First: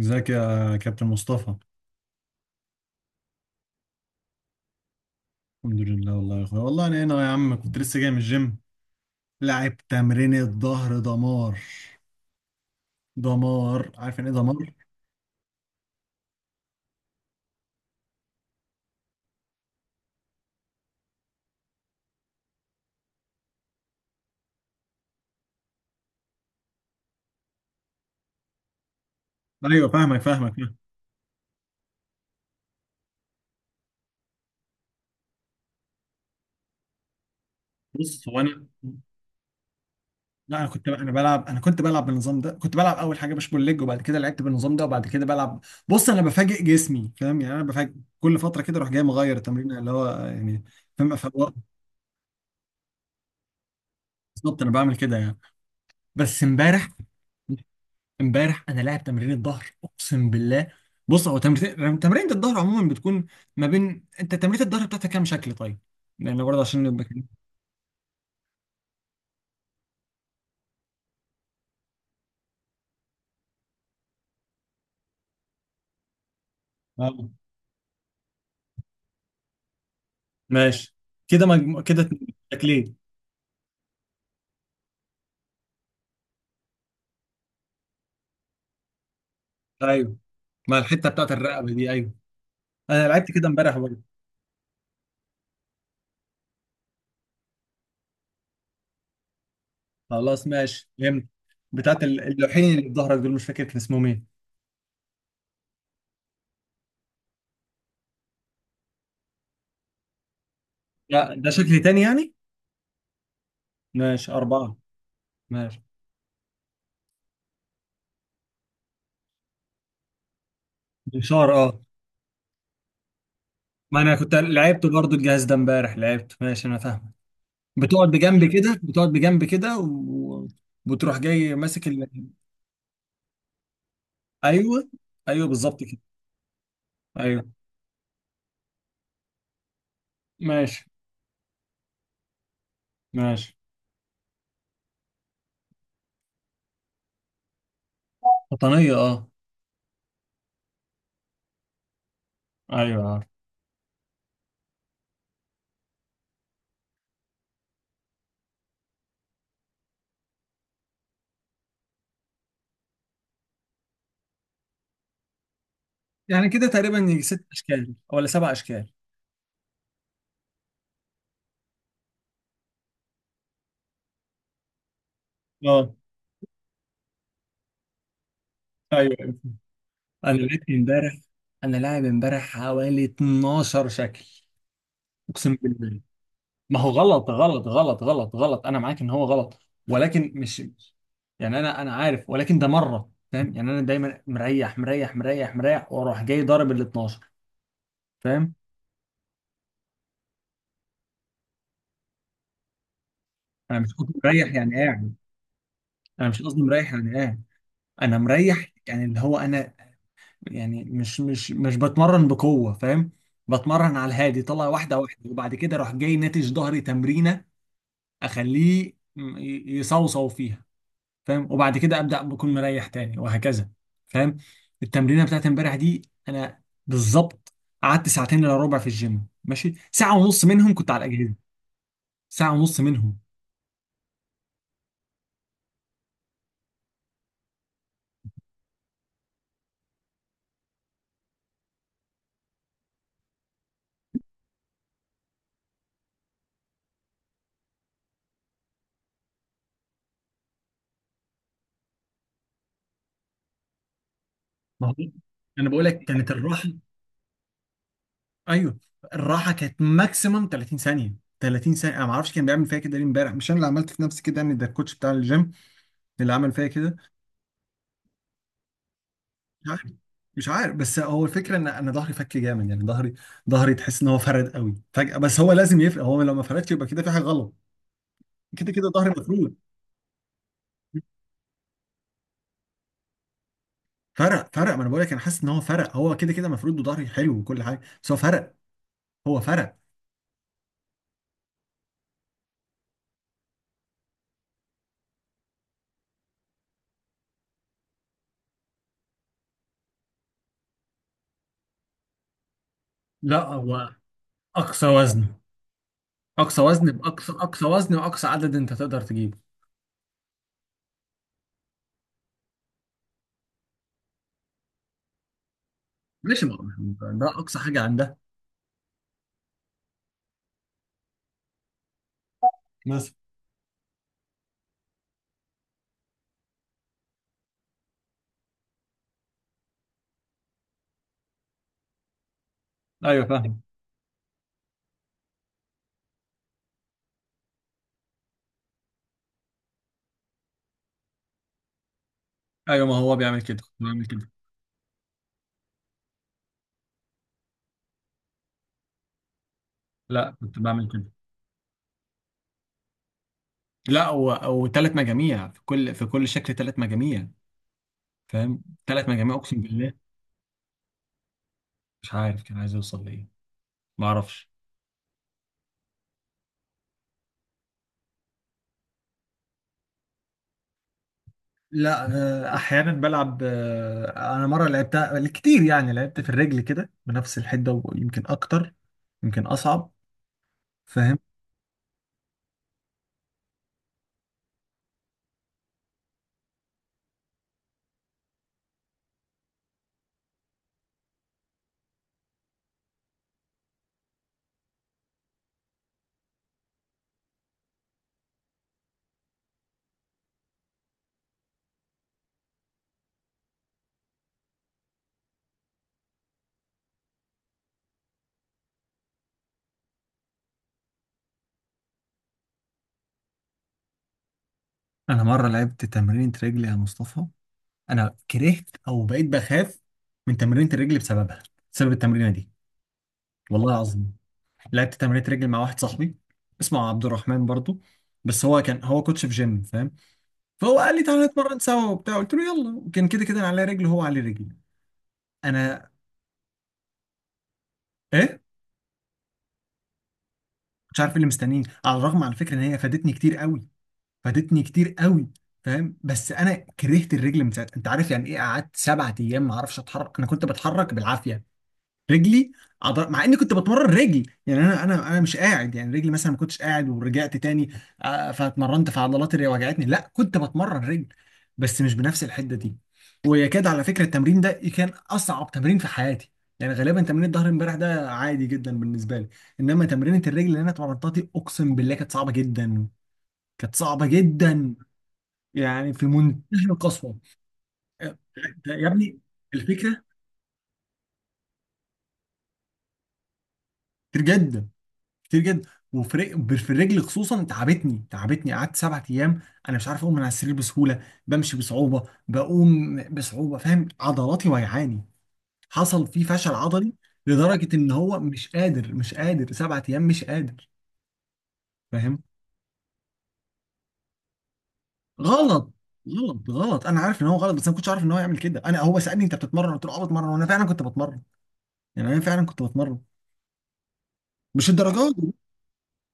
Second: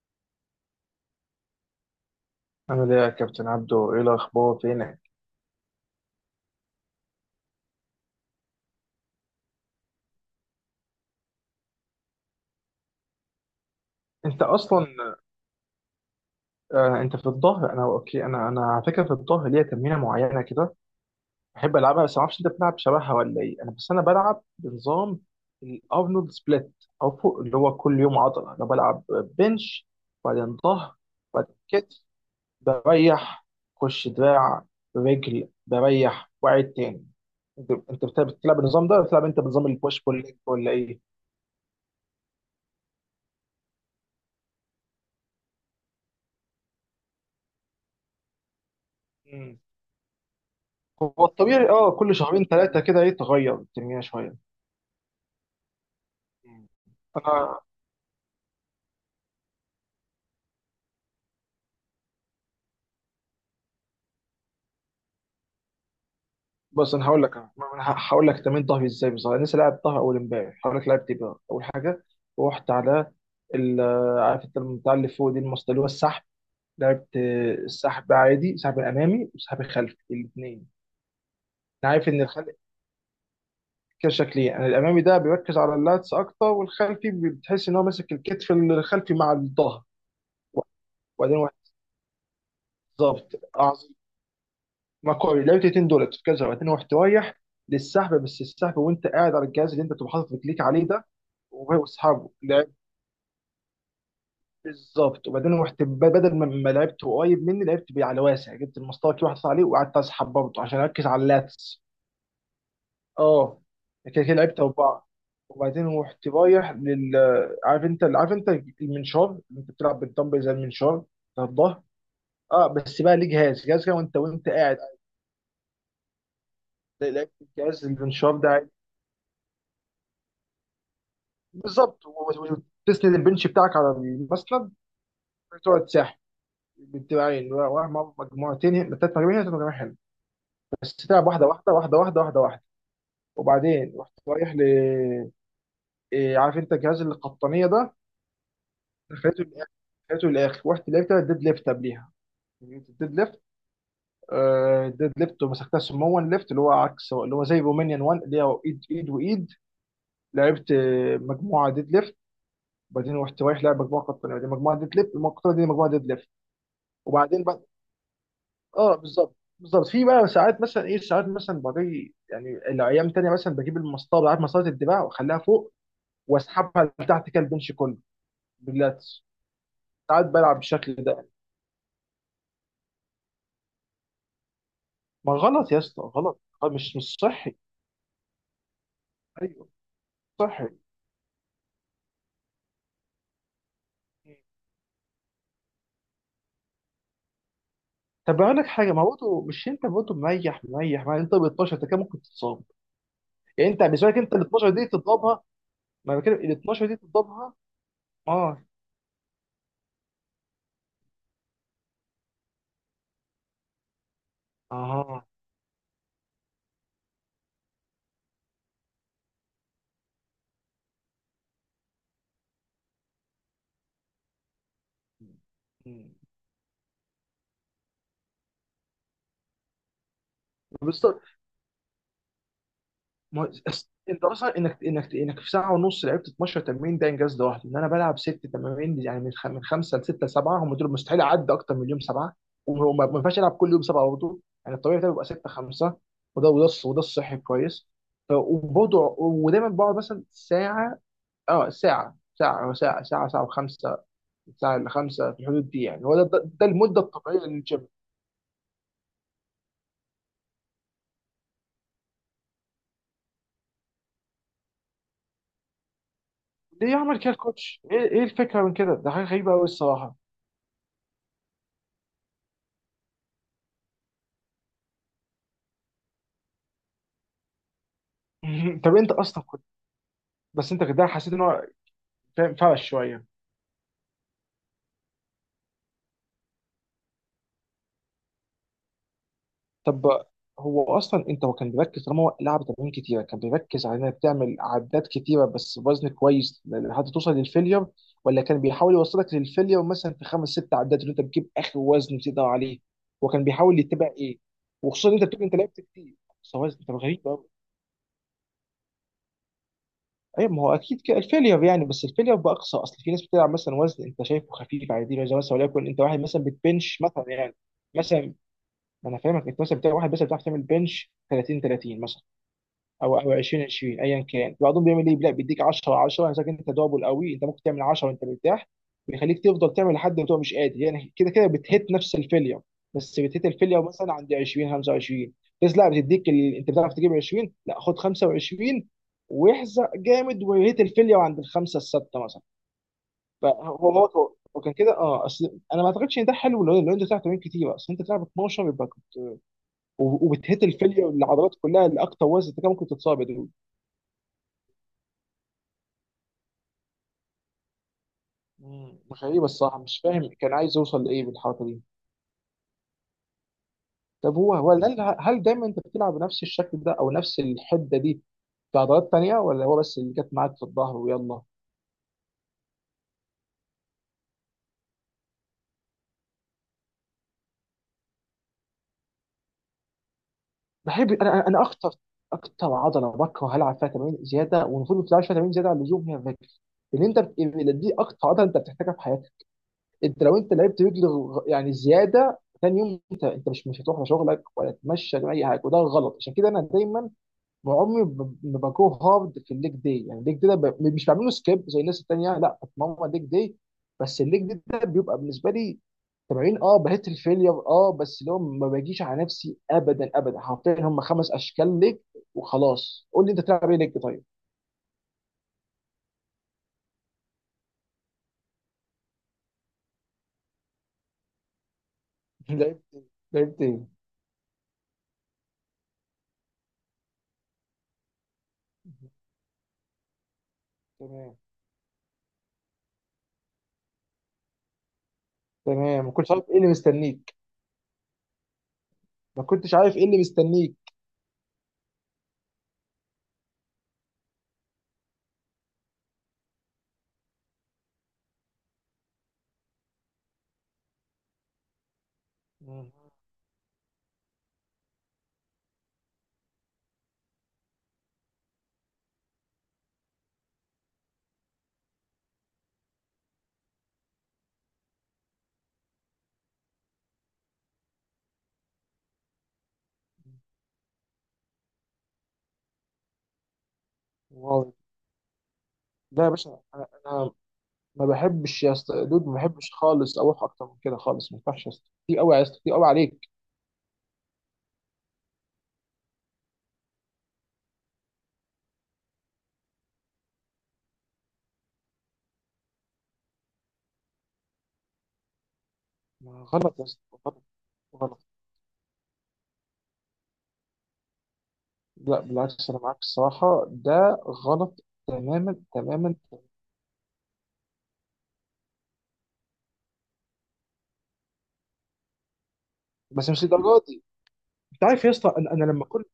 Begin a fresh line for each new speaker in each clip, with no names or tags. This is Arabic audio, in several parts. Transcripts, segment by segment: ازيك يا كابتن مصطفى.
عامل ايه يا كابتن عبدو، ايه الاخبار، فينك؟
الحمد لله والله يا اخويا، والله انا هنا يا عم، كنت لسه جاي من الجيم، لعب تمرين الظهر دمار. دمار، عارف يعني ايه
انت
دمار؟
اصلا آه انت في الظهر. انا اوكي. انا على فكره في الظهر ليا تمرينه معينه كده بحب العبها، بس ما اعرفش انت بتلعب شبهها ولا ايه. انا بس انا بلعب بنظام الارنولد سبليت، او فوق اللي هو كل يوم عضله، انا بلعب بنش
ايوه فاهمك فاهمك
بعدين
فاهمك.
ظهر، بعدين كتف، بريح، خش دراع، رجل، بريح واعد تاني. انت انت
بص، هو
بتلعب
انا
النظام ده ولا بتلعب انت بنظام البوش بول ليج
لا انا
ولا
كنت،
ايه؟
انا كنت بلعب بالنظام ده، كنت بلعب اول حاجه بوش بول ليج، وبعد كده لعبت بالنظام ده، وبعد كده بلعب. بص انا بفاجئ جسمي، فاهم يعني؟ انا بفاجئ كل فتره كده، اروح جاي مغير التمرين، اللي هو يعني، فاهم،
هو
أفوق.
الطبيعي كل شهرين ثلاثه كده، ايه تغير الدنيا شويه.
بالظبط، انا بعمل كده يعني. بس
مم.
امبارح،
انا
امبارح انا لاعب تمرين الظهر اقسم بالله. بص هو تمرين الظهر عموما بتكون ما بين، انت تمرين الظهر بتاعتك كام شكل طيب؟ لان برضه عشان
بس
نبقى
انا
كده.
هقول لك انا أنا ه- هقول لك تمرين ظهري ازاي بالظبط. انا لسه لاعب ظهر اول امبارح، هقول لك لعبت ايه بقى. اول حاجه رحت على ال- عارف انت بتاع اللي فوق دي، المسطره اللي هو السحب. لعبت
اه،
السحب عادي، سحب امامي وسحب خلفي الاثنين.
ماشي، كده
انا
كده
عارف ان
اتنين.
الخلفي
شكلين.
كده شكلين، يعني الامامي ده بيركز على اللاتس اكتر، والخلفي بتحس ان هو ماسك الكتف الخلفي مع الظهر،
ايوه، مع الحته بتاعت
وبعدين واحد
الرقبه دي، ايوه. انا لعبت
بالظبط.
كده امبارح برضه.
ما كويس، لعبت 200 دولار بتتكلم 201 رايح للسحب، بس السحب وانت قاعد على الجهاز اللي انت بتبقى حاطط
خلاص
رجليك عليه
ماشي
ده،
فهمت.
وهو
بتاعت
واصحابه
اللوحين
لعب.
اللي في ظهرك دول، مش فاكر كان اسمهم ايه.
بالظبط. وبعدين رحت بدل ما لعبت قريب مني، لعبت بيه على واسع، جبت المسطره كده واحد صار عليه وقعدت اسحب برضه عشان اركز على
لا ده شكل
اللاتس.
تاني يعني.
اه، كده
ماشي،
كده لعبت
اربعه.
اربعه.
ماشي.
وبعدين رحت رايح عارف انت المنشار اللي انت بتلعب بالدمبل زي المنشار بتاع
بشار، اه.
الظهر. اه، بس بقى ليه جهاز كده
ما انا
وانت
كنت
وانت قاعد،
لعبت برضه الجهاز ده امبارح، لعبت، ماشي، انا فاهم.
لعبت الجهاز
بتقعد
المنشار
بجنب
ده.
كده، بتقعد بجنب كده وبتروح جاي ماسك
بالظبط وتسند البنش بتاعك على المسند،
ايوه، ايوه بالظبط
وتقعد
كده.
تساحب
ايوه،
بالدراعين ومع مجموعتين هنا، ثلاث مجاميع هنا، ثلاث مجاميع، حلو.
ماشي.
بس تلعب واحده واحده واحده واحده واحده واحده.
ماشي.
وبعدين رحت رايح ل إيه، عارف انت جهاز القطنيه ده،
قطنية، اه.
دخلته للاخر، ورحت لعبت الديد ليفت قبليها، جبت
ايوه
الديد
عارف.
ليفت. الديد ليفت ومسكتها سمون ليفت، اللي هو عكس، اللي هو زي رومانيان 1 اللي هو ايد ايد وايد. لعبت مجموعه ديد ليفت، وبعدين رحت رايح لعب مجموعه قطنيه، وبعدين مجموعه ديد ليفت، المجموعه القطنيه دي مجموعه ديد ليفت.
يعني كده تقريبا يجي
وبعدين
ست اشكال ولا سبع اشكال؟
اه بالظبط بالظبط، في بقى ساعات مثلا ساعات مثلا بجي يعني الايام تانية، مثلا بجيب المسطره بتاعت مسطره الدراع واخليها فوق،
اه،
واسحبها لتحت كده البنش كله
ايوه،
باللاتس.
أيوة.
ساعات
انا
بلعب
لعبت
بالشكل
امبارح،
ده.
انا لاعب امبارح حوالي 12 شكل
ما
اقسم
غلط يا
بالله.
اسطى، غلط.
ما هو
مش
غلط
صحي.
غلط غلط غلط غلط انا معاك ان هو غلط،
ايوه،
ولكن مش
صحي.
يعني، انا انا عارف، ولكن ده مره، فاهم يعني؟ انا دايما مريح، واروح جاي ضارب ال 12،
طب
فاهم.
اقول لك حاجه، ما برضه مش انت برضه مريح مريح، ما انت ب 12، انت كده ممكن تتصاب. يعني
انا
انت
مش
بالنسبه لك
قصدي
انت ال
مريح
12
يعني
دي
قاعد،
تضربها، ما أنا
انا
بتكلم
مش
ال
قصدي
12
مريح
دي
يعني قاعد،
تضربها.
انا
اه،
مريح يعني اللي هو انا، يعني مش بتمرن بقوه، فاهم؟ بتمرن على الهادي، طلع واحده
اه.
واحده وبعد كده اروح جاي ناتج ظهري تمرينه، اخليه يصوصو فيها، فاهم؟ وبعد كده ابدا بكون مريح تاني، وهكذا، فاهم. التمرينه بتاعت امبارح دي،
مم.
انا بالظبط قعدت ساعتين الا ربع في الجيم، ماشي، ساعه ونص منهم كنت على
بالظبط.
الاجهزه، ساعه ونص منهم.
ما هو انت اصلا انك في ساعه ونص لعبت 12 تمرين، ده انجاز لوحده، ان انا بلعب ست تمارين، يعني من خمسه لسته لسبعه، هم دول، مستحيل اعدي اكتر من يوم سبعه. وما ما ينفعش العب كل يوم سبعه برضه، يعني الطبيعي بتاعي بيبقى سته خمسه، وده الصحي كويس. وبرضه ودايما بقعد مثلا ساعه، اه ساعه وخمسه، ساعه
ما
الا
هو
خمسه، في
انا
الحدود دي
بقول لك،
يعني، هو ده
كانت
ده,
الراحه،
ده المده الطبيعيه للجيم.
ايوه الراحه كانت ماكسيمم 30 ثانيه، 30 ثانيه. انا ما اعرفش كان بيعمل فيا كده ليه امبارح، مش انا اللي عملت في نفسي كده يعني، ده الكوتش بتاع الجيم اللي عمل فيا
ليه
كده.
يعمل كده الكوتش؟ ايه الفكره من كده؟ ده حاجه غريبه قوي
مش عارف،
الصراحه.
مش عارف، بس هو الفكره ان انا ظهري فك جامد، يعني ظهري، ظهري تحس ان هو فرد قوي فجاه، بس هو لازم يفرق، هو لو ما فردش يبقى كده في حاجه غلط. كده كده
طب
ظهري
انت اصلا
مفروض
بس انت كده حسيت ان هو فاهم، فرش شويه.
فرق، فرق. ما انا بقول لك انا حاسس ان هو فرق، هو كده كده مفروض، وظهري حلو وكل حاجه، بس هو فرق، هو فرق.
طب هو اصلا انت هو كان بيركز، طالما هو لعب تمارين كتيره كان بيركز على انك تعمل عدات كتيره بس بوزن كويس لحد توصل للفيلير، ولا كان بيحاول يوصلك للفيلير مثلا في خمس ست عدات، اللي انت بتجيب اخر وزن بتقدر عليه. هو
لا
كان بيحاول
هو
يتبع ايه؟
اقصى
وخصوصا ان انت
وزن،
بتقول انت لعبت كتير. بس
اقصى
هو وزن
وزن،
انت غريب
باقصى
قوي.
اقصى وزن واقصى عدد انت تقدر تجيبه.
ايوه، ما هو اكيد كده الفيلير يعني، بس الفيلير باقصى، اصل في ناس بتلعب مثلا وزن انت شايفه خفيف عادي، زي مثلا وليكن انت واحد مثلا
ماشي،
بتبنش مثلا
ده
يعني،
اقصى حاجه عندها
مثلا، ما انا فاهمك، انت مثلا بتاع واحد بس بتعرف تعمل بنش 30 30 مثلا،
مثلا.
او 20 20 ايا كان، بعضهم بيعمل ايه، لا بيديك 10 10، انا انت دبل قوي، انت ممكن تعمل 10 وانت مرتاح، بيخليك تفضل تعمل لحد ما تبقى مش قادر، يعني كده كده بتهت نفس الفيلير، بس
ايوه
بتهت
فاهم.
الفيلير مثلا عند 20 25. بس لا بتديك انت بتعرف تجيب 20، لا خد 25، واحزق جامد وهيت الفيلير عند الخمسه السته مثلا.
ايوه ما هو بيعمل كده، كنت
فهو
بعمل كده.
هو هو كان كده، اصل انا ما اعتقدش ان ده حلو، لو انت بتلعب تمارين كتير، اصل انت بتلعب 12 يبقى
لا كنت
وبتهت
بعمل كده.
الفليه والعضلات كلها لاكتر وزن، انت كان ممكن تتصاب يا دود.
لا، وثلاث مجاميع في كل شكل، ثلاث مجاميع، فاهم،
مم.
ثلاث مجاميع
غريبه
اقسم
الصراحه،
بالله.
مش فاهم كان عايز يوصل لايه بالحركه دي.
مش عارف كان عايز يوصل لايه، ما
طب
اعرفش.
هو هل دايما انت بتلعب بنفس الشكل ده او نفس الحده دي في عضلات تانيه، ولا هو بس اللي جت معاك في الظهر ويلا؟
لا، آه، احيانا بلعب، آه، انا مره لعبتها كتير يعني، لعبت في الرجل كده بنفس الحده ويمكن اكتر، يمكن اصعب،
بحب
فاهم.
انا اكتر، اكتر عضله بكره هلعب فيها تمارين زياده والمفروض ما تلعبش فيها تمارين زياده على اللزوم هي الرجل. لان انت دي اكتر عضله انت بتحتاجها في حياتك. انت لو انت لعبت رجل يعني زياده تاني يوم، انت مش هتروح لشغلك ولا تتمشى ولا اي حاجه، وده غلط. عشان كده انا دايما عمري ما بجو هارد في الليج داي. يعني الليج داي ده مش بعمله سكيب زي الناس التانيه، لا بتمرن الليج داي. بس الليج داي ده بيبقى بالنسبه لي تمارين، بهت الفيلير، بس اللي هو ما باجيش على نفسي ابدا ابدا، حرفيا هم خمس اشكال ليج وخلاص. قول لي انت بتلعب ايه ليج طيب.
انا مره لعبت تمرينة رجل يا مصطفى، انا كرهت او بقيت بخاف من تمرينة الرجل بسببها، بسبب التمرينه دي.
لعبت ايه؟ لعبت
والله
ايه.
العظيم لعبت تمرينة رجل مع واحد صاحبي، اسمه عبد الرحمن برضو، بس هو كان، هو كوتش في جيم، فاهم. فهو قال لي تعالى
تمام
نتمرن سوا وبتاع، قلت له يلا، وكان كده كده انا على رجل وهو على رجل. انا،
تمام، ما كنتش عارف ايه اللي مستنيك.
ايه؟
ما كنتش عارف ايه اللي مستنيك.
مش عارف إيه اللي مستنيني، على الرغم على فكره ان هي فادتني كتير قوي، فادتني كتير قوي، فاهم، بس انا كرهت الرجل من ساعتها. انت عارف يعني ايه قعدت سبعة ايام ما اعرفش اتحرك؟ انا كنت بتحرك بالعافيه، رجلي
مم.
مع اني كنت بتمرن رجل، يعني انا انا مش قاعد يعني، رجلي مثلا ما كنتش قاعد ورجعت تاني. آه، فاتمرنت في عضلات اللي وجعتني، لا كنت بتمرن رجل، بس مش بنفس الحده دي. ويكاد على فكره التمرين ده كان اصعب تمرين في حياتي، يعني غالبا تمرين الظهر امبارح ده عادي جدا بالنسبه لي، انما تمرينه الرجل اللي انا اتمرنتها دي اقسم بالله كانت صعبه جدا، كانت صعبه
واو.
جدا، يعني في
لا يا باشا،
منتهى
انا
القسوه.
أنا ما
آه،
بحبش يا
ده يا
اسطى
ابني
دود، ما بحبش
الفكره،
خالص اروح اكتر من كده خالص، ما ينفعش يا اسطى، كتير قوي يا اسطى، كتير قوي عليك.
كتير جدا، كتير جدا، وفي في الرجل خصوصا تعبتني، تعبتني، قعدت سبعة ايام انا مش عارف اقوم من على السرير بسهوله، بمشي بصعوبه، بقوم بصعوبه، فاهم، عضلاتي وجعاني، حصل في فشل
غلط يا
عضلي،
اسطى، غلط
لدرجه ان هو
غلط.
مش قادر، مش قادر سبعة ايام مش قادر،
لا
فاهم.
بالعكس، انا معاك الصراحه ده غلط تماما
غلط،
تماما،
غلط، غلط انا عارف ان هو غلط، بس انا ما كنتش عارف ان هو يعمل كده. انا، هو سالني انت بتتمرن، قلت له اه بتمرن، وانا فعلا كنت بتمرن، يعني انا فعلا كنت بتمرن،
بس مش للدرجه دي.
مش
انت عارف يا
الدرجات دي.
اسطى،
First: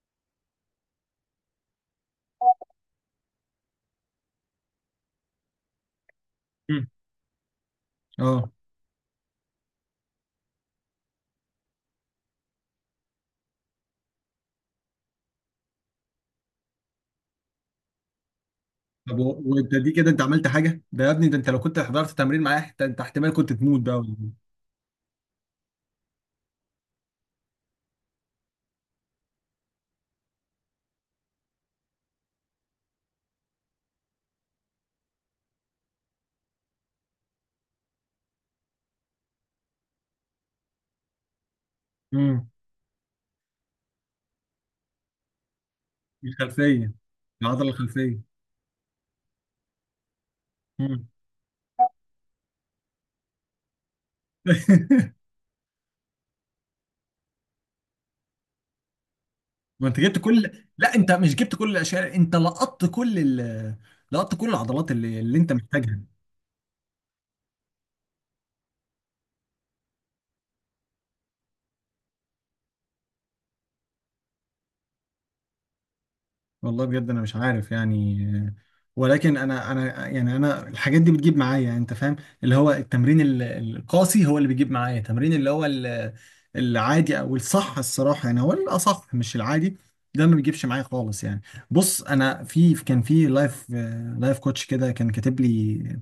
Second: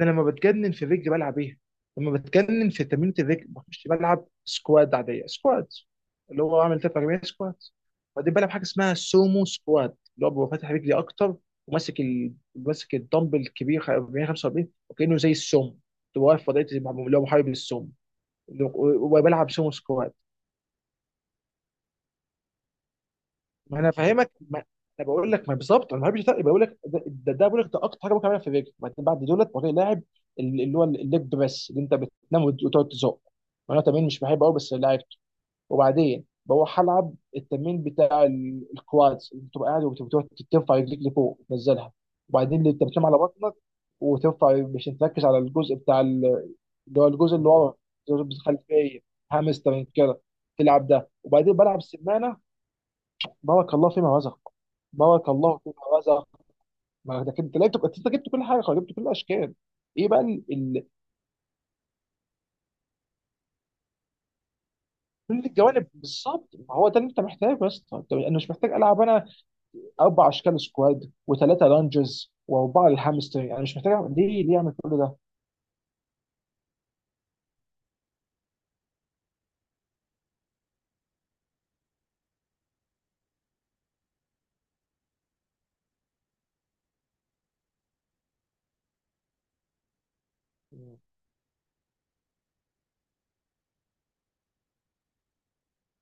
انا لما بتجنن في الرجل بلعب ايه؟ لما بتجنن في تمرينة الرجل مش بلعب سكواد عادية، سكواد اللي هو عامل
م.
تلات أربعين سكواد، وبعدين
اه،
بلعب حاجة اسمها سومو سكواد، اللي هو ببقى فاتح رجلي أكتر، وماسك ماسك الدمبل الكبير 40 45، وكأنه زي السومو، تبقى واقف في وضعية اللي هو محارب للسومو،
طب
وبلعب سومو
وانت دي كده
سكواد.
انت عملت حاجه، ده يا ابني ده انت لو كنت حضرت تمرين معايا حتى، انت احتمال كنت
ما
تموت
انا
بقى ولا
فاهمك،
حاجة.
ما انا بقول لك، ما بالظبط، انا ما بحبش ده، بقول لك ده ده بقول لك ده اكتر حاجه ممكن اعملها في الرجل. بعدين بعد دولت بقى لاعب اللي هو الليج بريس، اللي انت بتنام وتقعد تزق، وانا تمرين مش بحبه قوي بس لعبته. وبعدين بروح العب التمرين بتاع الكوادز، اللي بتبقى قاعد وبتقعد ترفع رجليك لفوق تنزلها.
امم.
وبعدين اللي انت بتنام على بطنك وترفع، مش تركز على الجزء بتاع
الخلفيه،
اللي هو الجزء اللي
العضله
ورا،
الخلفيه.
الجزء الخلفيه، هامسترنج كده، تلعب
امم.
ده. وبعدين بلعب سمانه، بارك الله فيما رزق. بارك الله فيما رزق. ما ده كنت، لا، تبقى انت جبت كل حاجه، خلاص، جبت كل الاشكال.
ما انت
ايه
جبت
بقى
كل، لا انت مش جبت كل الاشياء، انت لقطت كل لقطت كل العضلات اللي
كل
انت
الجوانب.
محتاجها.
بالظبط، ما هو ده اللي انت محتاجه يا اسطى. انا مش محتاج العب، انا اربع اشكال سكواد وثلاثه لانجز واربعه للهامستر، انا مش محتاج ليه اعمل كل
والله بجد انا مش عارف يعني، ولكن انا يعني، انا الحاجات دي بتجيب معايا، يعني انت فاهم، اللي هو التمرين القاسي هو اللي بيجيب معايا، التمرين اللي هو العادي او الصح، الصراحه يعني هو الاصح مش العادي، ده ما بيجيبش معايا
ده.
خالص يعني. بص انا في، كان في لايف، لايف كوتش كده كان كاتب لي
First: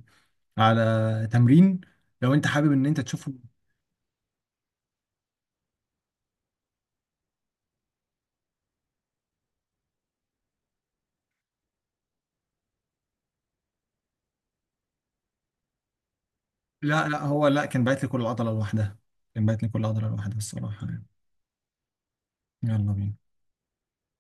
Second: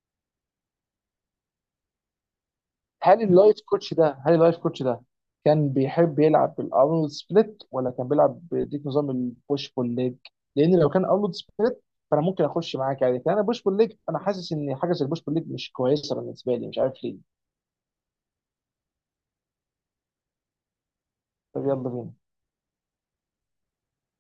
على تمرين، لو انت حابب ان انت
هل
تشوفه.
اللايف كوتش ده كان بيحب يلعب بالارنولد سبليت ولا كان بيلعب بديك نظام البوش بول ليج؟ لان لو كان ارنولد سبليت، فانا ممكن اخش معاك عادي. كان انا بوش بول ليج، انا حاسس ان حاجه زي البوش بول ليج مش كويسه بالنسبه لي، مش عارف
لا
ليه.
هو لا، كان باعت لي كل عضله لوحدها، كان باعت لي كل عضله لوحدها الصراحه يعني.
طب يلا بينا.
يلا بينا.